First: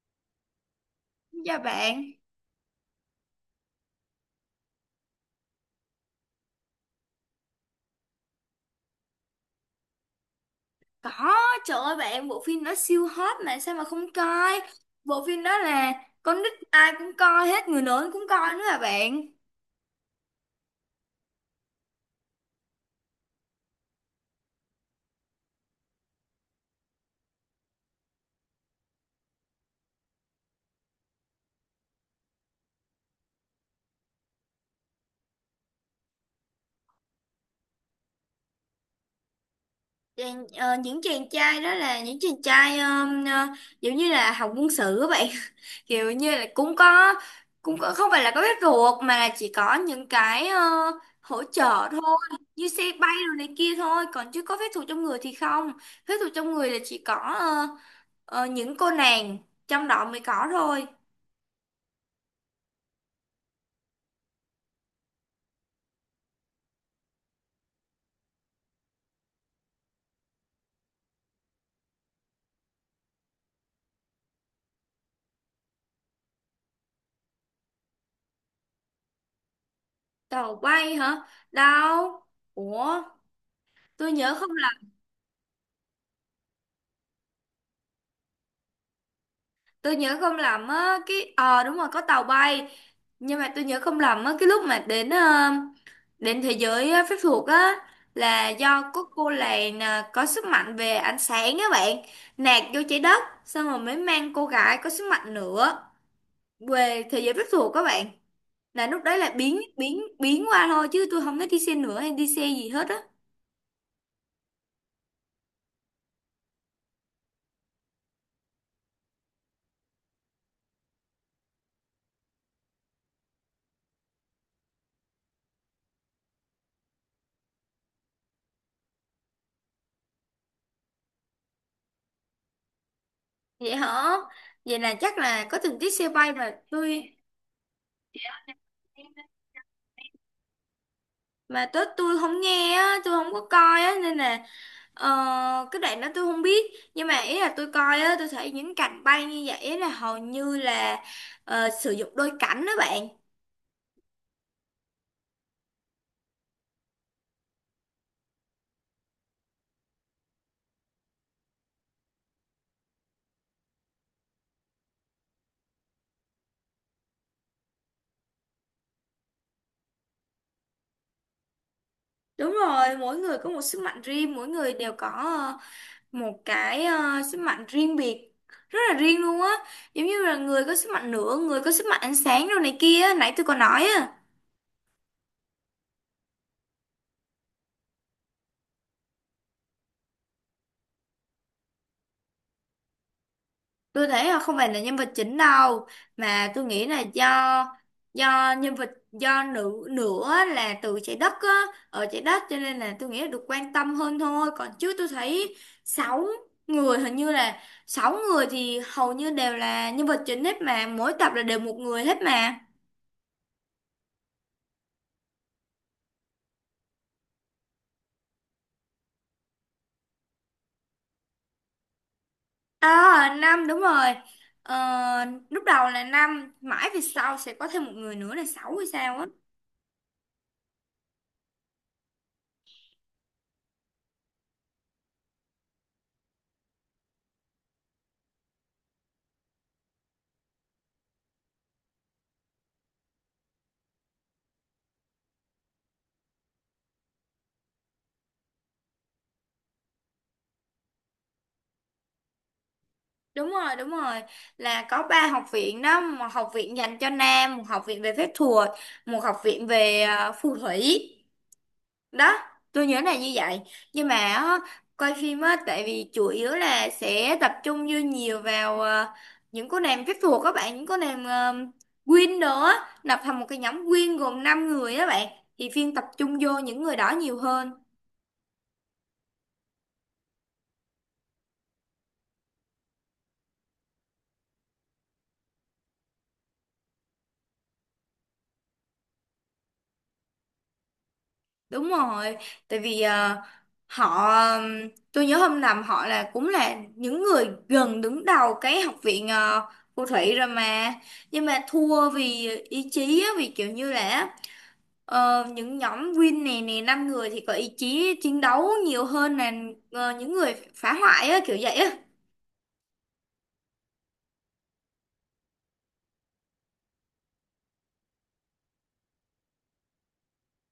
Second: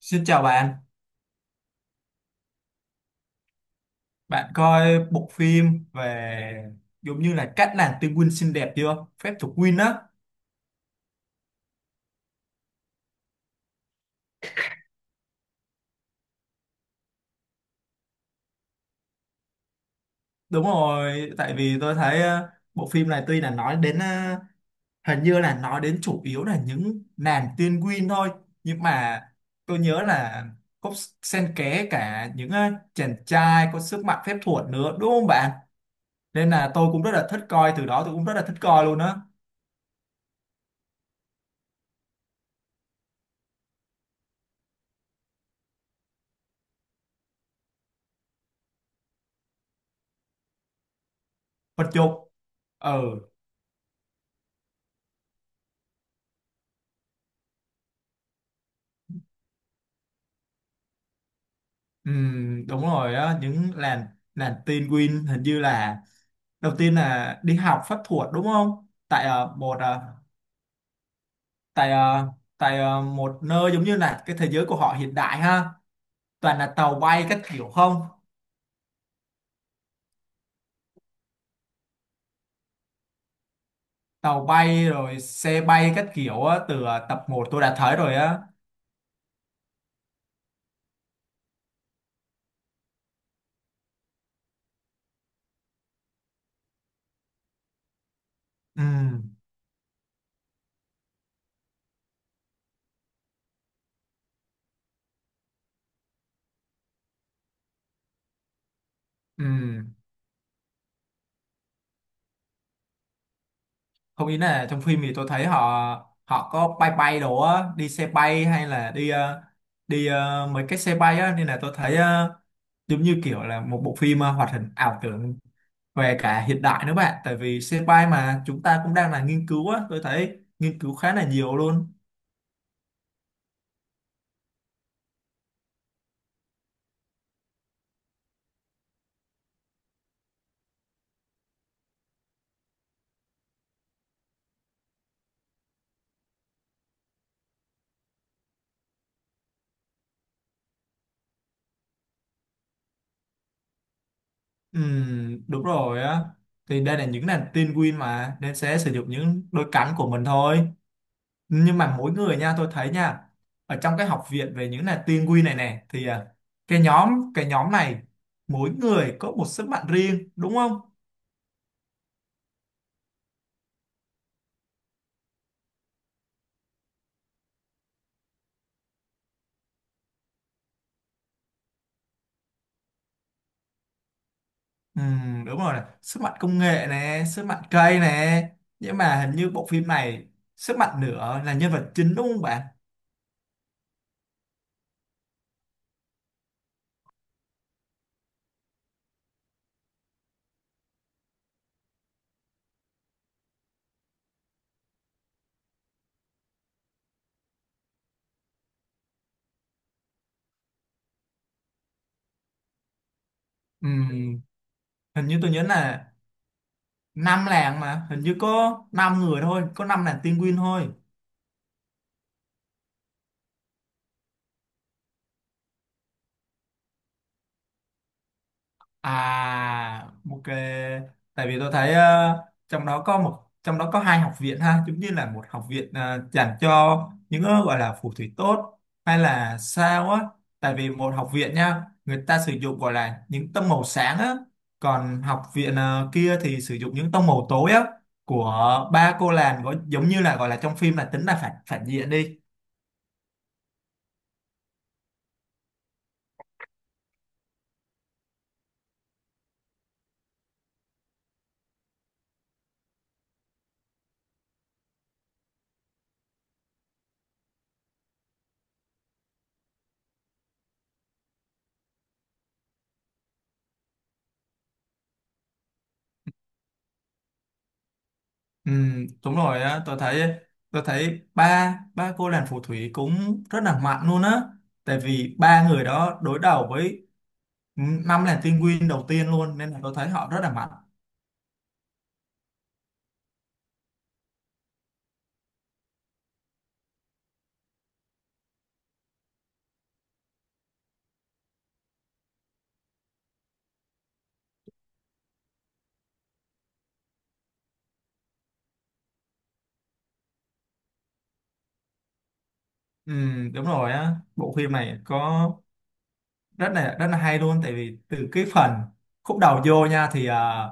Xin chào bạn, Dạ bạn, bạn coi bộ phim về giống như là cách làm tinh Win xinh đẹp chưa? Phép thuật Win á. có, trời ơi bạn, bộ phim đó siêu hot mà sao mà không coi. Bộ phim đó là con nít ai cũng coi hết, người lớn cũng coi nữa là bạn. Đúng rồi, tại vì tôi thấy bộ phim này tuy là nói đến hình như là nói đến chủ yếu là những nàng tiên Win thôi, nhưng mà tôi nhớ là có xen kẽ cả những chàng trai có sức mạnh phép thuật nữa, đúng không bạn? Nên là tôi cũng rất là thích coi, từ đó tôi cũng rất là thích coi luôn á. Những chàng trai đó là những chàng trai giống như là học quân sự các bạn. Kiểu như là cũng có, không phải là có bếp ruột mà là chỉ có những cái hỗ trợ Vật thôi, dục. như xe Ừ. bay rồi này kia thôi, còn chứ có phép thuật trong người thì không. Phép thuật trong người là chỉ có những cô nàng trong đó mới có thôi. Ừ, đúng rồi á, những làn làn tin Win hình như là đầu tiên là đi học pháp thuật đúng không, tại ờ, một ờ, tại ờ, tại ờ, một nơi giống như là cái thế giới của họ hiện đại ha, toàn là tàu bay các kiểu, không Tàu bay hả? Đâu. Ủa, tôi nhớ tàu không, bay rồi xe bay các kiểu á, từ tập một tôi đã thấy rồi á. tôi nhớ không lầm á, cái đúng rồi, có tàu bay. Nhưng mà tôi nhớ không lầm á, cái lúc mà đến đến thế giới phép thuật á là Ừ, do có cô làng à, có sức mạnh về ánh sáng á bạn, nạt vô trái đất xong rồi mới mang cô gái có sức mạnh nữa về thế giới phép thuật các bạn. Là lúc đấy là biến ừ. biến biến qua thôi chứ tôi không thấy đi xe nữa hay đi xe gì hết á. Không, ý là trong phim thì tôi thấy họ họ có bay bay đồ á, đi xe bay hay là đi mấy cái xe bay á, nên là tôi thấy giống như kiểu là một bộ phim hoạt hình ảo tưởng về cả hiện đại nữa bạn, tại vì xe bay mà chúng ta cũng đang là nghiên cứu á, tôi thấy nghiên cứu khá là nhiều luôn. Vậy hả? Vậy là chắc là có tình tiết xe bay mà tôi, mà tớ tôi không nghe á, tôi không có coi á nên là, Ờ, cái đoạn đó tôi không biết, nhưng mà ý là tôi coi á, tôi thấy những cành bay như vậy là hầu như là sử dụng đôi cánh đó bạn. Đúng rồi á, thì đây là những nàng tin Win mà nên sẽ sử dụng những đôi cánh của mình thôi, nhưng mà mỗi người nha, tôi thấy nha, ở trong cái học viện về những là tiên quy này nè thì à, cái nhóm này mỗi người có một sức mạnh riêng đúng không? Đúng rồi, mỗi người có một sức mạnh riêng, mỗi người đều có một cái sức mạnh riêng biệt, rất là riêng luôn á, giống như là người có sức mạnh lửa, người có sức mạnh ánh sáng đồ này kia á, nãy tôi có nói á. Đúng rồi nè. Sức mạnh công nghệ nè, sức mạnh cây nè, nhưng mà hình như bộ phim này sức mạnh nữa là nhân vật chính đúng không bạn? Tôi thấy là không phải là nhân vật chính đâu, mà tôi nghĩ là do nhân vật, do nữ nữa là từ trái đất á, ở trái đất cho nên là tôi nghĩ là được quan tâm hơn thôi, còn chứ tôi thấy sáu người, hình như là sáu người thì hầu như đều là nhân vật chính hết mà, mỗi tập là đều một người hết mà. Ừm, hình như tôi nhớ là năm làng, mà hình như có năm người thôi, có năm làng tiên quy thôi. À, năm, đúng rồi, ờ, lúc đầu là năm, mãi về sau sẽ có thêm một người nữa là sáu hay sao á. À, ok. Tại vì tôi thấy trong đó có hai học viện ha, giống như là một học viện dành cho những gọi là phù thủy tốt hay là sao á. Tại vì một học viện nha, người ta sử dụng gọi là những tông màu sáng á, còn học viện kia thì sử dụng những tông màu tối á, của ba cô làng gọi- giống như là gọi là trong phim là tính là phản phản diện đi. Đúng rồi, đúng rồi. Là có ba học viện đó, một học viện dành cho nam, một học viện về phép thuật, một học viện về phù thủy. Đó, tôi nhớ là như vậy. Nhưng mà á, coi phim á tại vì chủ yếu là sẽ tập trung vô nhiều vào những cô nàng phép thuật các bạn, những cô nàng Queen nữa, lập thành một cái nhóm Queen gồm 5 người đó bạn. Thì phim tập trung vô những người đó nhiều hơn. Ừ, đúng rồi á, tôi thấy ba ba cô nàng phù thủy cũng rất là mạnh luôn á. Tại vì ba người đó đối đầu với năm nàng tiên nguyên đầu tiên luôn, nên là tôi thấy họ rất là mạnh. Đúng rồi, tại vì họ tôi nhớ hôm nằm họ là cũng là những người gần đứng đầu cái học viện phù thủy rồi mà, nhưng mà thua vì ý chí á, vì kiểu như là những nhóm Win này nè năm người thì có ý chí chiến đấu nhiều hơn là những người phá hoại á, kiểu vậy á. Ừ, đúng rồi á, bộ phim này có rất là hay luôn, tại vì từ cái phần khúc đầu vô nha thì à,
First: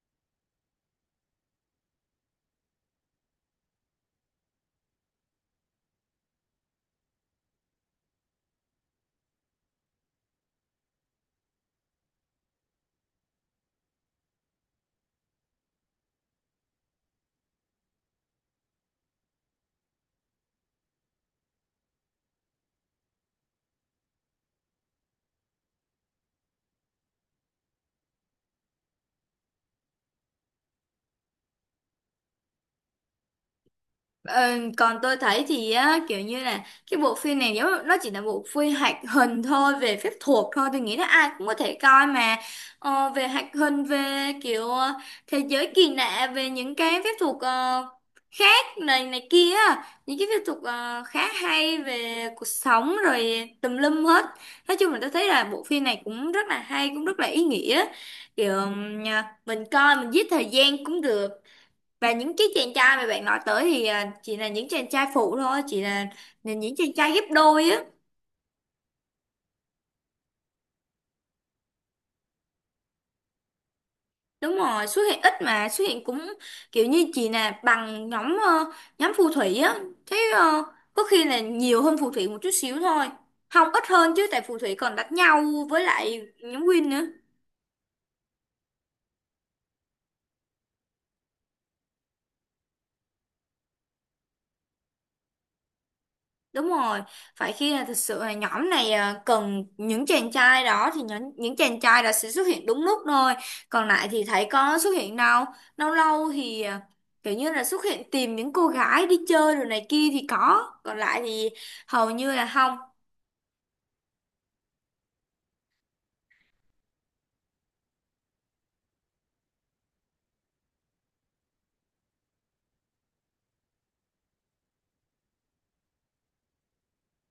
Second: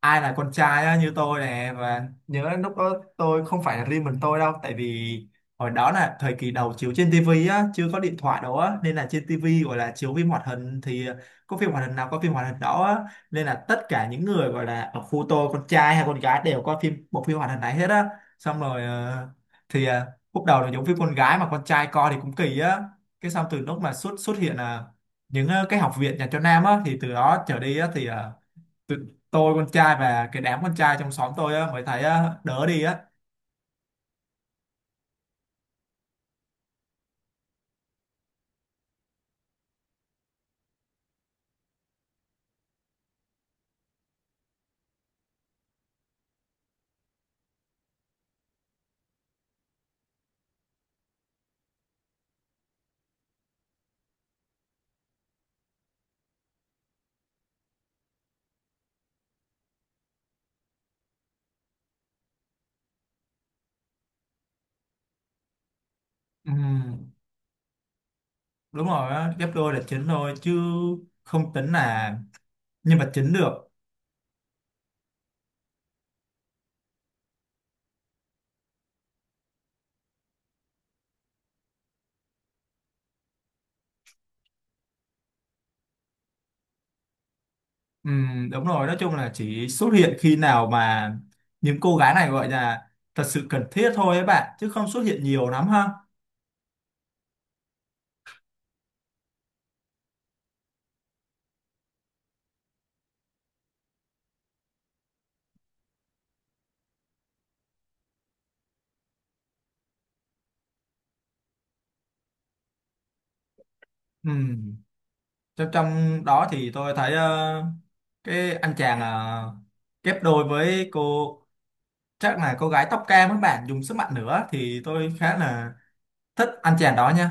ai là con trai á, như tôi nè, và nhớ lúc đó tôi không phải là riêng mình tôi đâu, tại vì hồi đó là thời kỳ đầu chiếu trên tivi á, chưa có điện thoại đâu á, nên là trên tivi gọi là chiếu phim hoạt hình thì có phim hoạt hình nào có phim hoạt hình đó á, nên là tất cả những người gọi là ở khu tôi con trai hay con gái đều có phim bộ phim hoạt hình này hết á. Xong rồi thì ờ, lúc đầu là giống phim con gái mà con trai coi thì cũng kỳ á, cái xong từ lúc mà xuất xuất hiện là những cái học viện dành cho nam á, thì từ đó trở đi á thì tụi tôi con trai và cái đám con trai trong xóm tôi á mới thấy á, đỡ đi á. Ờ, còn tôi thấy thì á, kiểu như là cái bộ phim này nếu nó chỉ là bộ phim hoạt hình thôi về phép thuật thôi, tôi nghĩ là ai cũng có thể coi mà, về hoạt hình, về kiểu thế giới kỳ lạ về những cái phép thuật khác này này kia á, những cái phép thuật khá hay về cuộc sống rồi tùm lum hết. Nói chung là tôi thấy là bộ phim này cũng rất là hay, cũng rất là ý nghĩa, kiểu mình coi mình giết thời gian cũng được. Và những cái chàng trai mà bạn nói tới thì à, chỉ là những chàng trai phụ thôi, chỉ là, những chàng trai Ừm, ghép đôi á. đúng rồi á, ghép đôi là chính thôi chứ không tính là nhân vật chính được. Đúng rồi, xuất hiện ít mà xuất hiện cũng kiểu như chỉ là bằng nhóm nhóm phù thủy á, thế có khi là nhiều hơn phù thủy một chút xíu thôi, không ít hơn chứ, tại phù thủy còn đánh nhau với lại nhóm Win nữa. Đúng rồi, nói chung là chỉ xuất hiện khi nào mà những cô gái này gọi là thật sự cần thiết thôi ấy bạn, chứ không xuất hiện nhiều lắm ha. Đúng rồi, phải khi là thực sự là nhóm này à, cần những chàng trai đó thì những chàng trai đó sẽ xuất hiện đúng lúc thôi. Còn lại thì thấy có xuất hiện đâu. Lâu lâu thì à, kiểu như là xuất hiện tìm những cô gái đi chơi rồi này kia thì có. Còn lại thì hầu như là không. Ừm, trong trong đó thì tôi thấy cái anh chàng ghép đôi với cô, chắc là cô gái tóc cam các bạn dùng sức mạnh nữa, thì tôi khá là thích anh chàng đó nha.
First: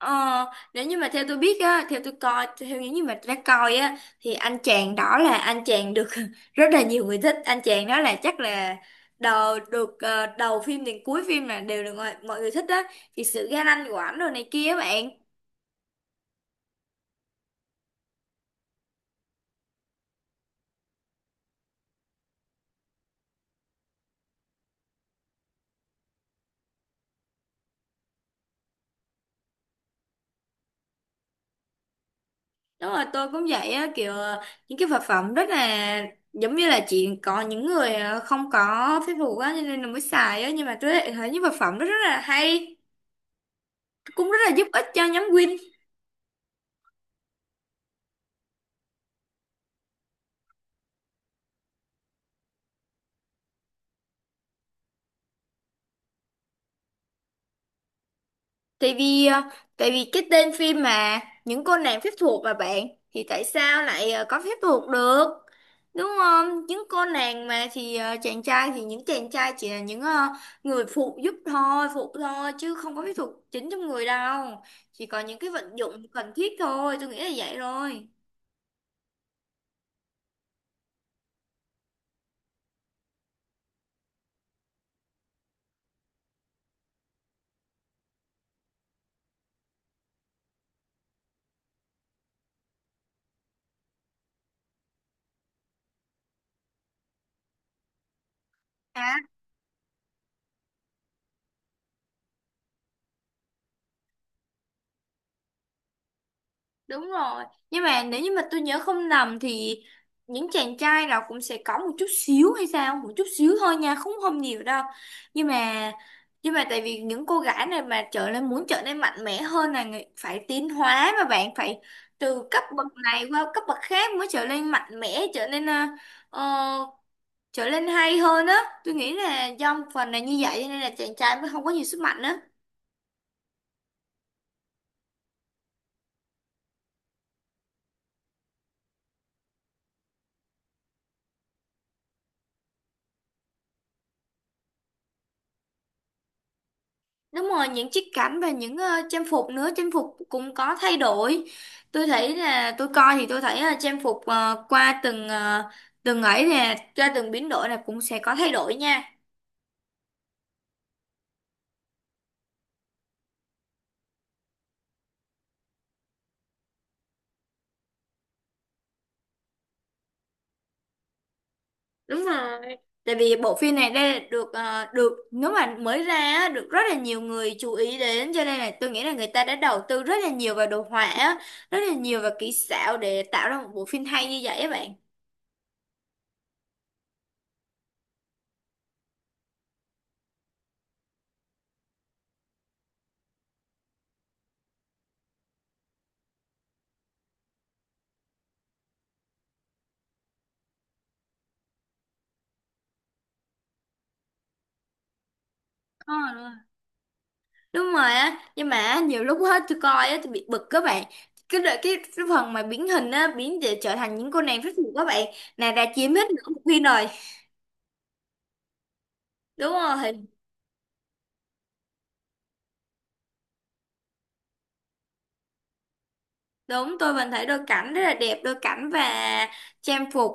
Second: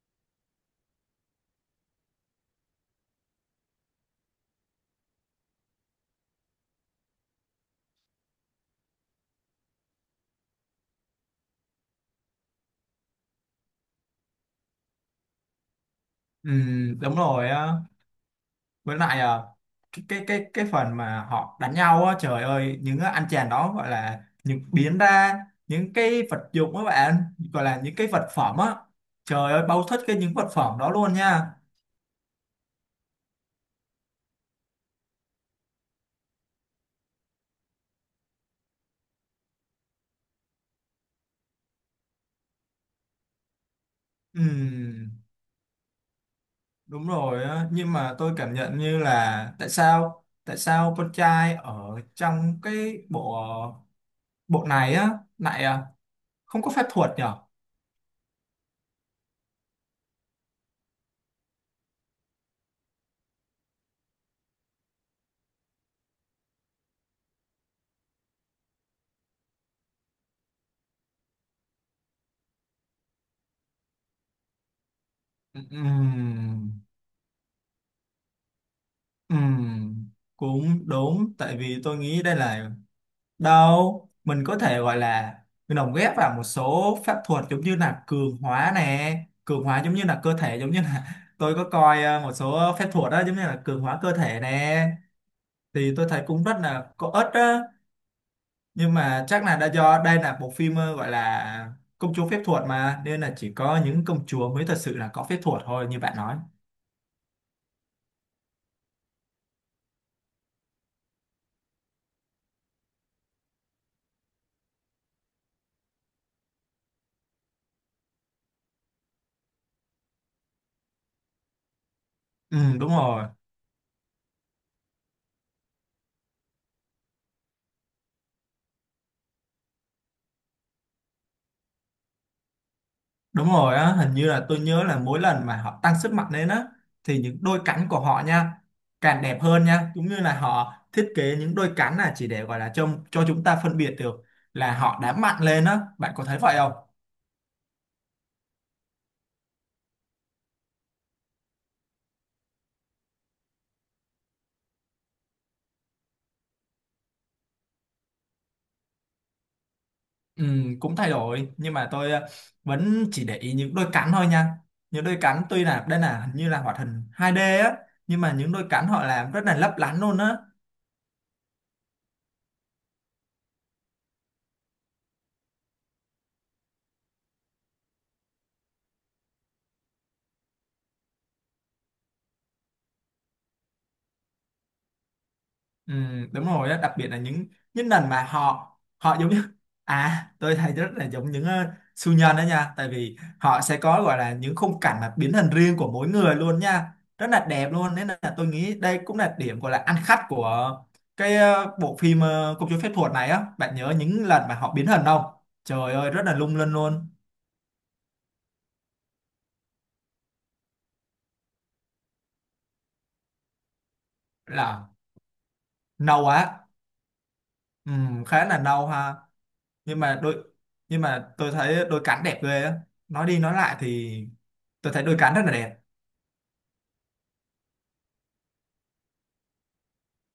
Ờ, nếu như mà theo tôi biết á, theo tôi coi, theo những gì mà tôi đã coi á, thì anh chàng đó là anh chàng được rất là nhiều người thích. Anh chàng đó là chắc là đầu được đầu phim đến cuối phim là đều được mọi người thích á, thì sự ga lăng của ảnh rồi này kia á bạn. Ừ, đúng rồi á, với lại à, cái phần mà họ đánh nhau á, trời ơi, những cái anh chàng đó gọi là những biến ra những cái vật dụng các bạn, gọi là những cái vật phẩm á, trời ơi, bao thích cái những vật phẩm đó luôn nha. Đúng rồi, tôi cũng vậy á, kiểu những cái vật phẩm rất là giống như là chỉ có những người không có phép thuật á, cho nên là mới xài á. Nhưng mà tôi lại thấy những vật phẩm đó rất là hay, cũng rất là giúp ích cho Ừ, nhóm Win. đúng rồi á, nhưng mà tôi cảm nhận như là, tại sao con trai ở trong cái bộ bộ này á lại à, không có phép thuật nhở? Tại vì ờ, tại vì cái tên phim mà những cô nàng phép thuật mà bạn, thì tại sao lại có phép thuật được? Đúng không? Những cô nàng mà thì chàng trai, thì những chàng trai chỉ là những người phụ giúp thôi, phụ thôi chứ không có phép thuật chính trong người đâu. Chỉ có những cái Ừ, vận ừ. dụng cần thiết thôi, tôi nghĩ là vậy rồi. Ừm, cũng đúng, tại vì tôi nghĩ đây là, đâu mình có thể gọi là mình lồng ghép vào một số pháp thuật, giống như là cường hóa nè, cường hóa giống như là cơ thể, giống như là tôi có coi một số phép thuật đó giống như là cường hóa cơ thể nè, thì tôi thấy cũng rất là có ích đó, nhưng À, mà chắc là đã do đây là bộ phim gọi là công chúa phép thuật mà, nên là chỉ có những công chúa mới thật sự là có phép thuật thôi như bạn nói. đúng rồi. Nhưng mà nếu như mà tôi nhớ không nhầm thì những chàng trai nào cũng sẽ có một chút xíu hay sao, một chút xíu thôi nha, không không nhiều đâu. Nhưng mà nhưng mà tại vì những cô gái này mà trở nên muốn trở nên mạnh mẽ hơn là phải tiến hóa mà bạn, phải từ Ừ, cấp bậc đúng này rồi. qua cấp bậc khác mới trở nên mạnh mẽ, trở nên ờ, trở nên hay hơn á. Tôi nghĩ là do một phần là như vậy cho nên là chàng trai mới không có nhiều sức mạnh á. Đúng rồi á, hình như là tôi nhớ là mỗi lần mà họ tăng sức mạnh lên á, thì những đôi cánh của họ nha càng đẹp hơn nha, cũng như là họ thiết kế những đôi cánh là chỉ để gọi là cho chúng ta phân biệt được là họ đã mạnh lên á, bạn có thấy vậy không? Đúng rồi, những chiếc cảnh và những trang phục nữa, trang phục cũng có thay đổi. Tôi thấy là tôi coi thì tôi thấy là trang phục qua từng từng ấy nè, qua từng biến đổi là cũng sẽ có thay đổi nha. Ừ, cũng thay đổi nhưng mà tôi vẫn chỉ để ý những đôi cánh thôi nha. Những đôi cánh tuy là đây là hình như là hoạt hình 2D á, nhưng mà những đôi cánh họ làm rất là lấp lánh luôn á. Đúng rồi. Tại vì bộ phim này đây được nếu mà mới ra á, được rất là nhiều người chú ý đến, cho nên là tôi nghĩ là người ta đã đầu tư rất là nhiều vào đồ họa á, rất là nhiều vào kỹ xảo để tạo ra một bộ phim hay như vậy á bạn. Ừ, đúng rồi đó, đặc biệt là những lần mà họ họ giống như à, tôi thấy rất là giống những siêu nhân đó nha, tại vì họ sẽ có gọi là những khung cảnh mà biến hình riêng của mỗi người luôn nha, rất là đẹp luôn, nên là tôi nghĩ đây cũng là điểm gọi là ăn khách của cái bộ phim công chúa phép thuật này á. Bạn nhớ những lần mà họ biến hình không, trời ơi Ờ, rất là lung linh luôn, đúng rồi á, nhưng mà nhiều lúc hết tôi coi á, tôi bị bực các bạn, cái đợi cái, phần mà biến hình á, biến để trở thành những cô nàng rất là nhiều các bạn, nàng đã chiếm nâu hết nửa bộ á. phim rồi. Ừ, khá là nâu ha, Đúng nhưng mà rồi, đôi, nhưng mà tôi thấy đôi cánh đẹp ghê á, nói đi nói lại thì tôi thấy đôi cánh rất là đẹp. đúng tôi vẫn thấy đôi cảnh rất là đẹp, đôi cảnh và trang phục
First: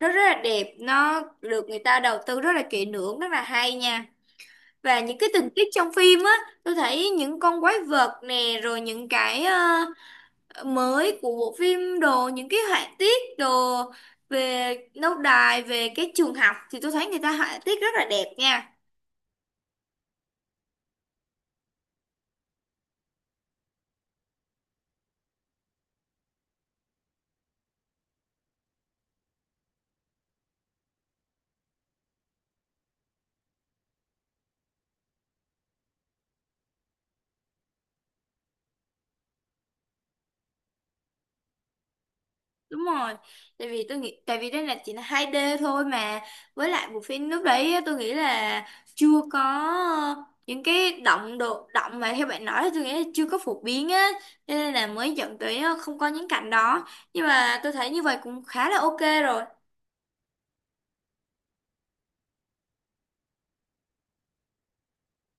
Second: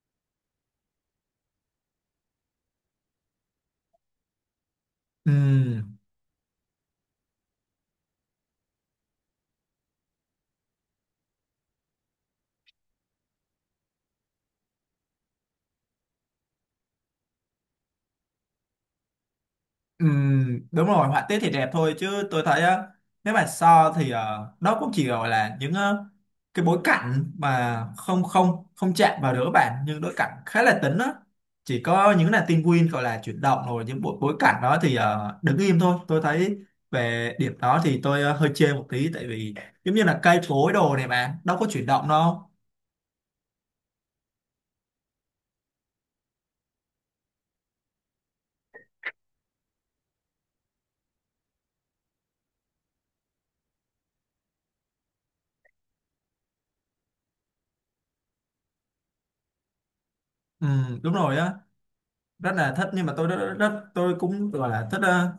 nó rất là đẹp, nó được người ta đầu tư rất là kỹ lưỡng, rất là hay nha. Và những cái tình tiết Ừ, trong phim á, tôi thấy những con quái vật nè, rồi những cái mới của bộ phim đồ, những cái họa tiết đồ về lâu đài, về cái trường học thì tôi thấy người ta họa tiết rất là đẹp nha. ừ, đúng rồi, họa tiết thì đẹp thôi, chứ tôi thấy á, nếu mà so thì đó cũng chỉ gọi là những cái bối cảnh mà không không không chạm vào đứa bạn, nhưng đối cảnh khá là tĩnh á, chỉ có những là tin win gọi là chuyển động, rồi những bộ bối cảnh đó thì đứng im thôi. Tôi thấy về điểm đó thì tôi hơi chê một tí, tại vì giống như là cây cối đồ này bạn đâu có chuyển động đâu. Đúng rồi, tại vì tôi nghĩ tại vì đây là chỉ là 2D thôi mà, với lại bộ phim lúc đấy á, tôi nghĩ là chưa có những cái động độ động mà theo bạn nói, thì tôi nghĩ là chưa có phổ biến á, cho nên là mới dẫn tới không có những cảnh đó. Nhưng mà tôi thấy như vậy cũng khá là ok rồi. Ừ, đúng rồi á, rất là thích, nhưng mà tôi rất, rất tôi cũng gọi là thích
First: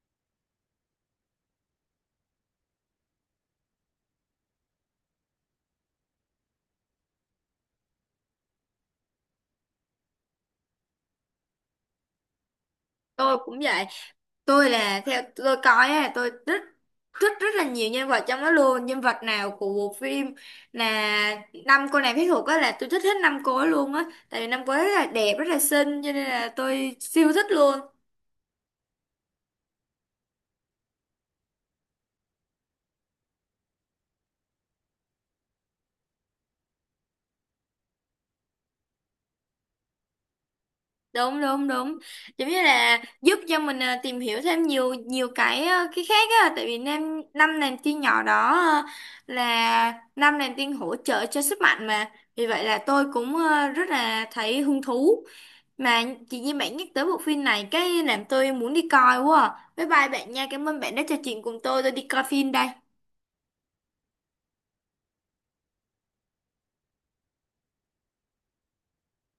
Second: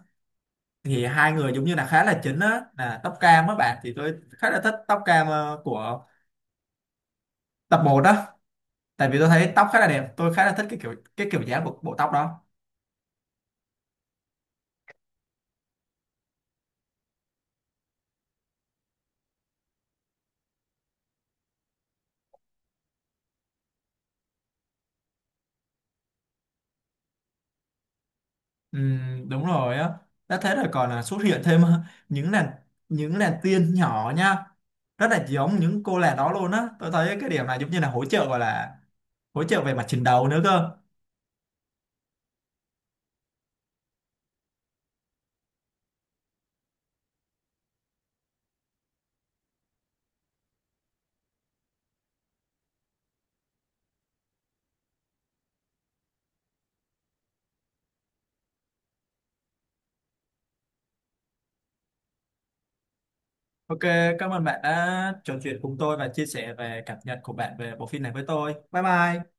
thì hai người giống như là khá là chính á là tóc cam á bạn, thì tôi khá là thích tóc cam của tập một đó, tại vì tôi thấy tóc khá là đẹp, tôi khá là thích cái kiểu dáng của bộ tóc đó. Tôi cũng vậy, tôi là theo tôi coi á, tôi rất rất rất là nhiều nhân vật trong đó luôn, nhân vật nào của bộ phim là năm cô nàng phép thuật á là tôi thích hết năm cô ấy luôn á, tại vì năm cô ấy rất là đẹp, rất là xinh, cho nên là tôi siêu thích luôn. Ừ, đúng rồi á, đã thế rồi còn là xuất hiện thêm những làn những làn tiên nhỏ nha, rất là giống những cô làng đó luôn á, tôi thấy cái điểm này giống như là hỗ trợ về mặt chiến đấu nữa cơ. Đúng đúng đúng, giống như là giúp cho mình à, tìm hiểu thêm nhiều nhiều cái à, cái khác á, tại vì năm năm nàng tiên nhỏ đó à, là năm nàng tiên hỗ trợ cho sức mạnh mà, vì vậy là tôi cũng à, rất là thấy hứng thú. Mà chị Nhi bạn nhắc tới bộ phim này cái làm tôi muốn đi coi quá à. Bye bye bạn nha, cảm ơn bạn đã trò chuyện cùng tôi đi coi phim đây. Ok, cảm ơn bạn đã trò chuyện cùng tôi và chia sẻ về cảm nhận của bạn về bộ phim này với tôi. Bye bye.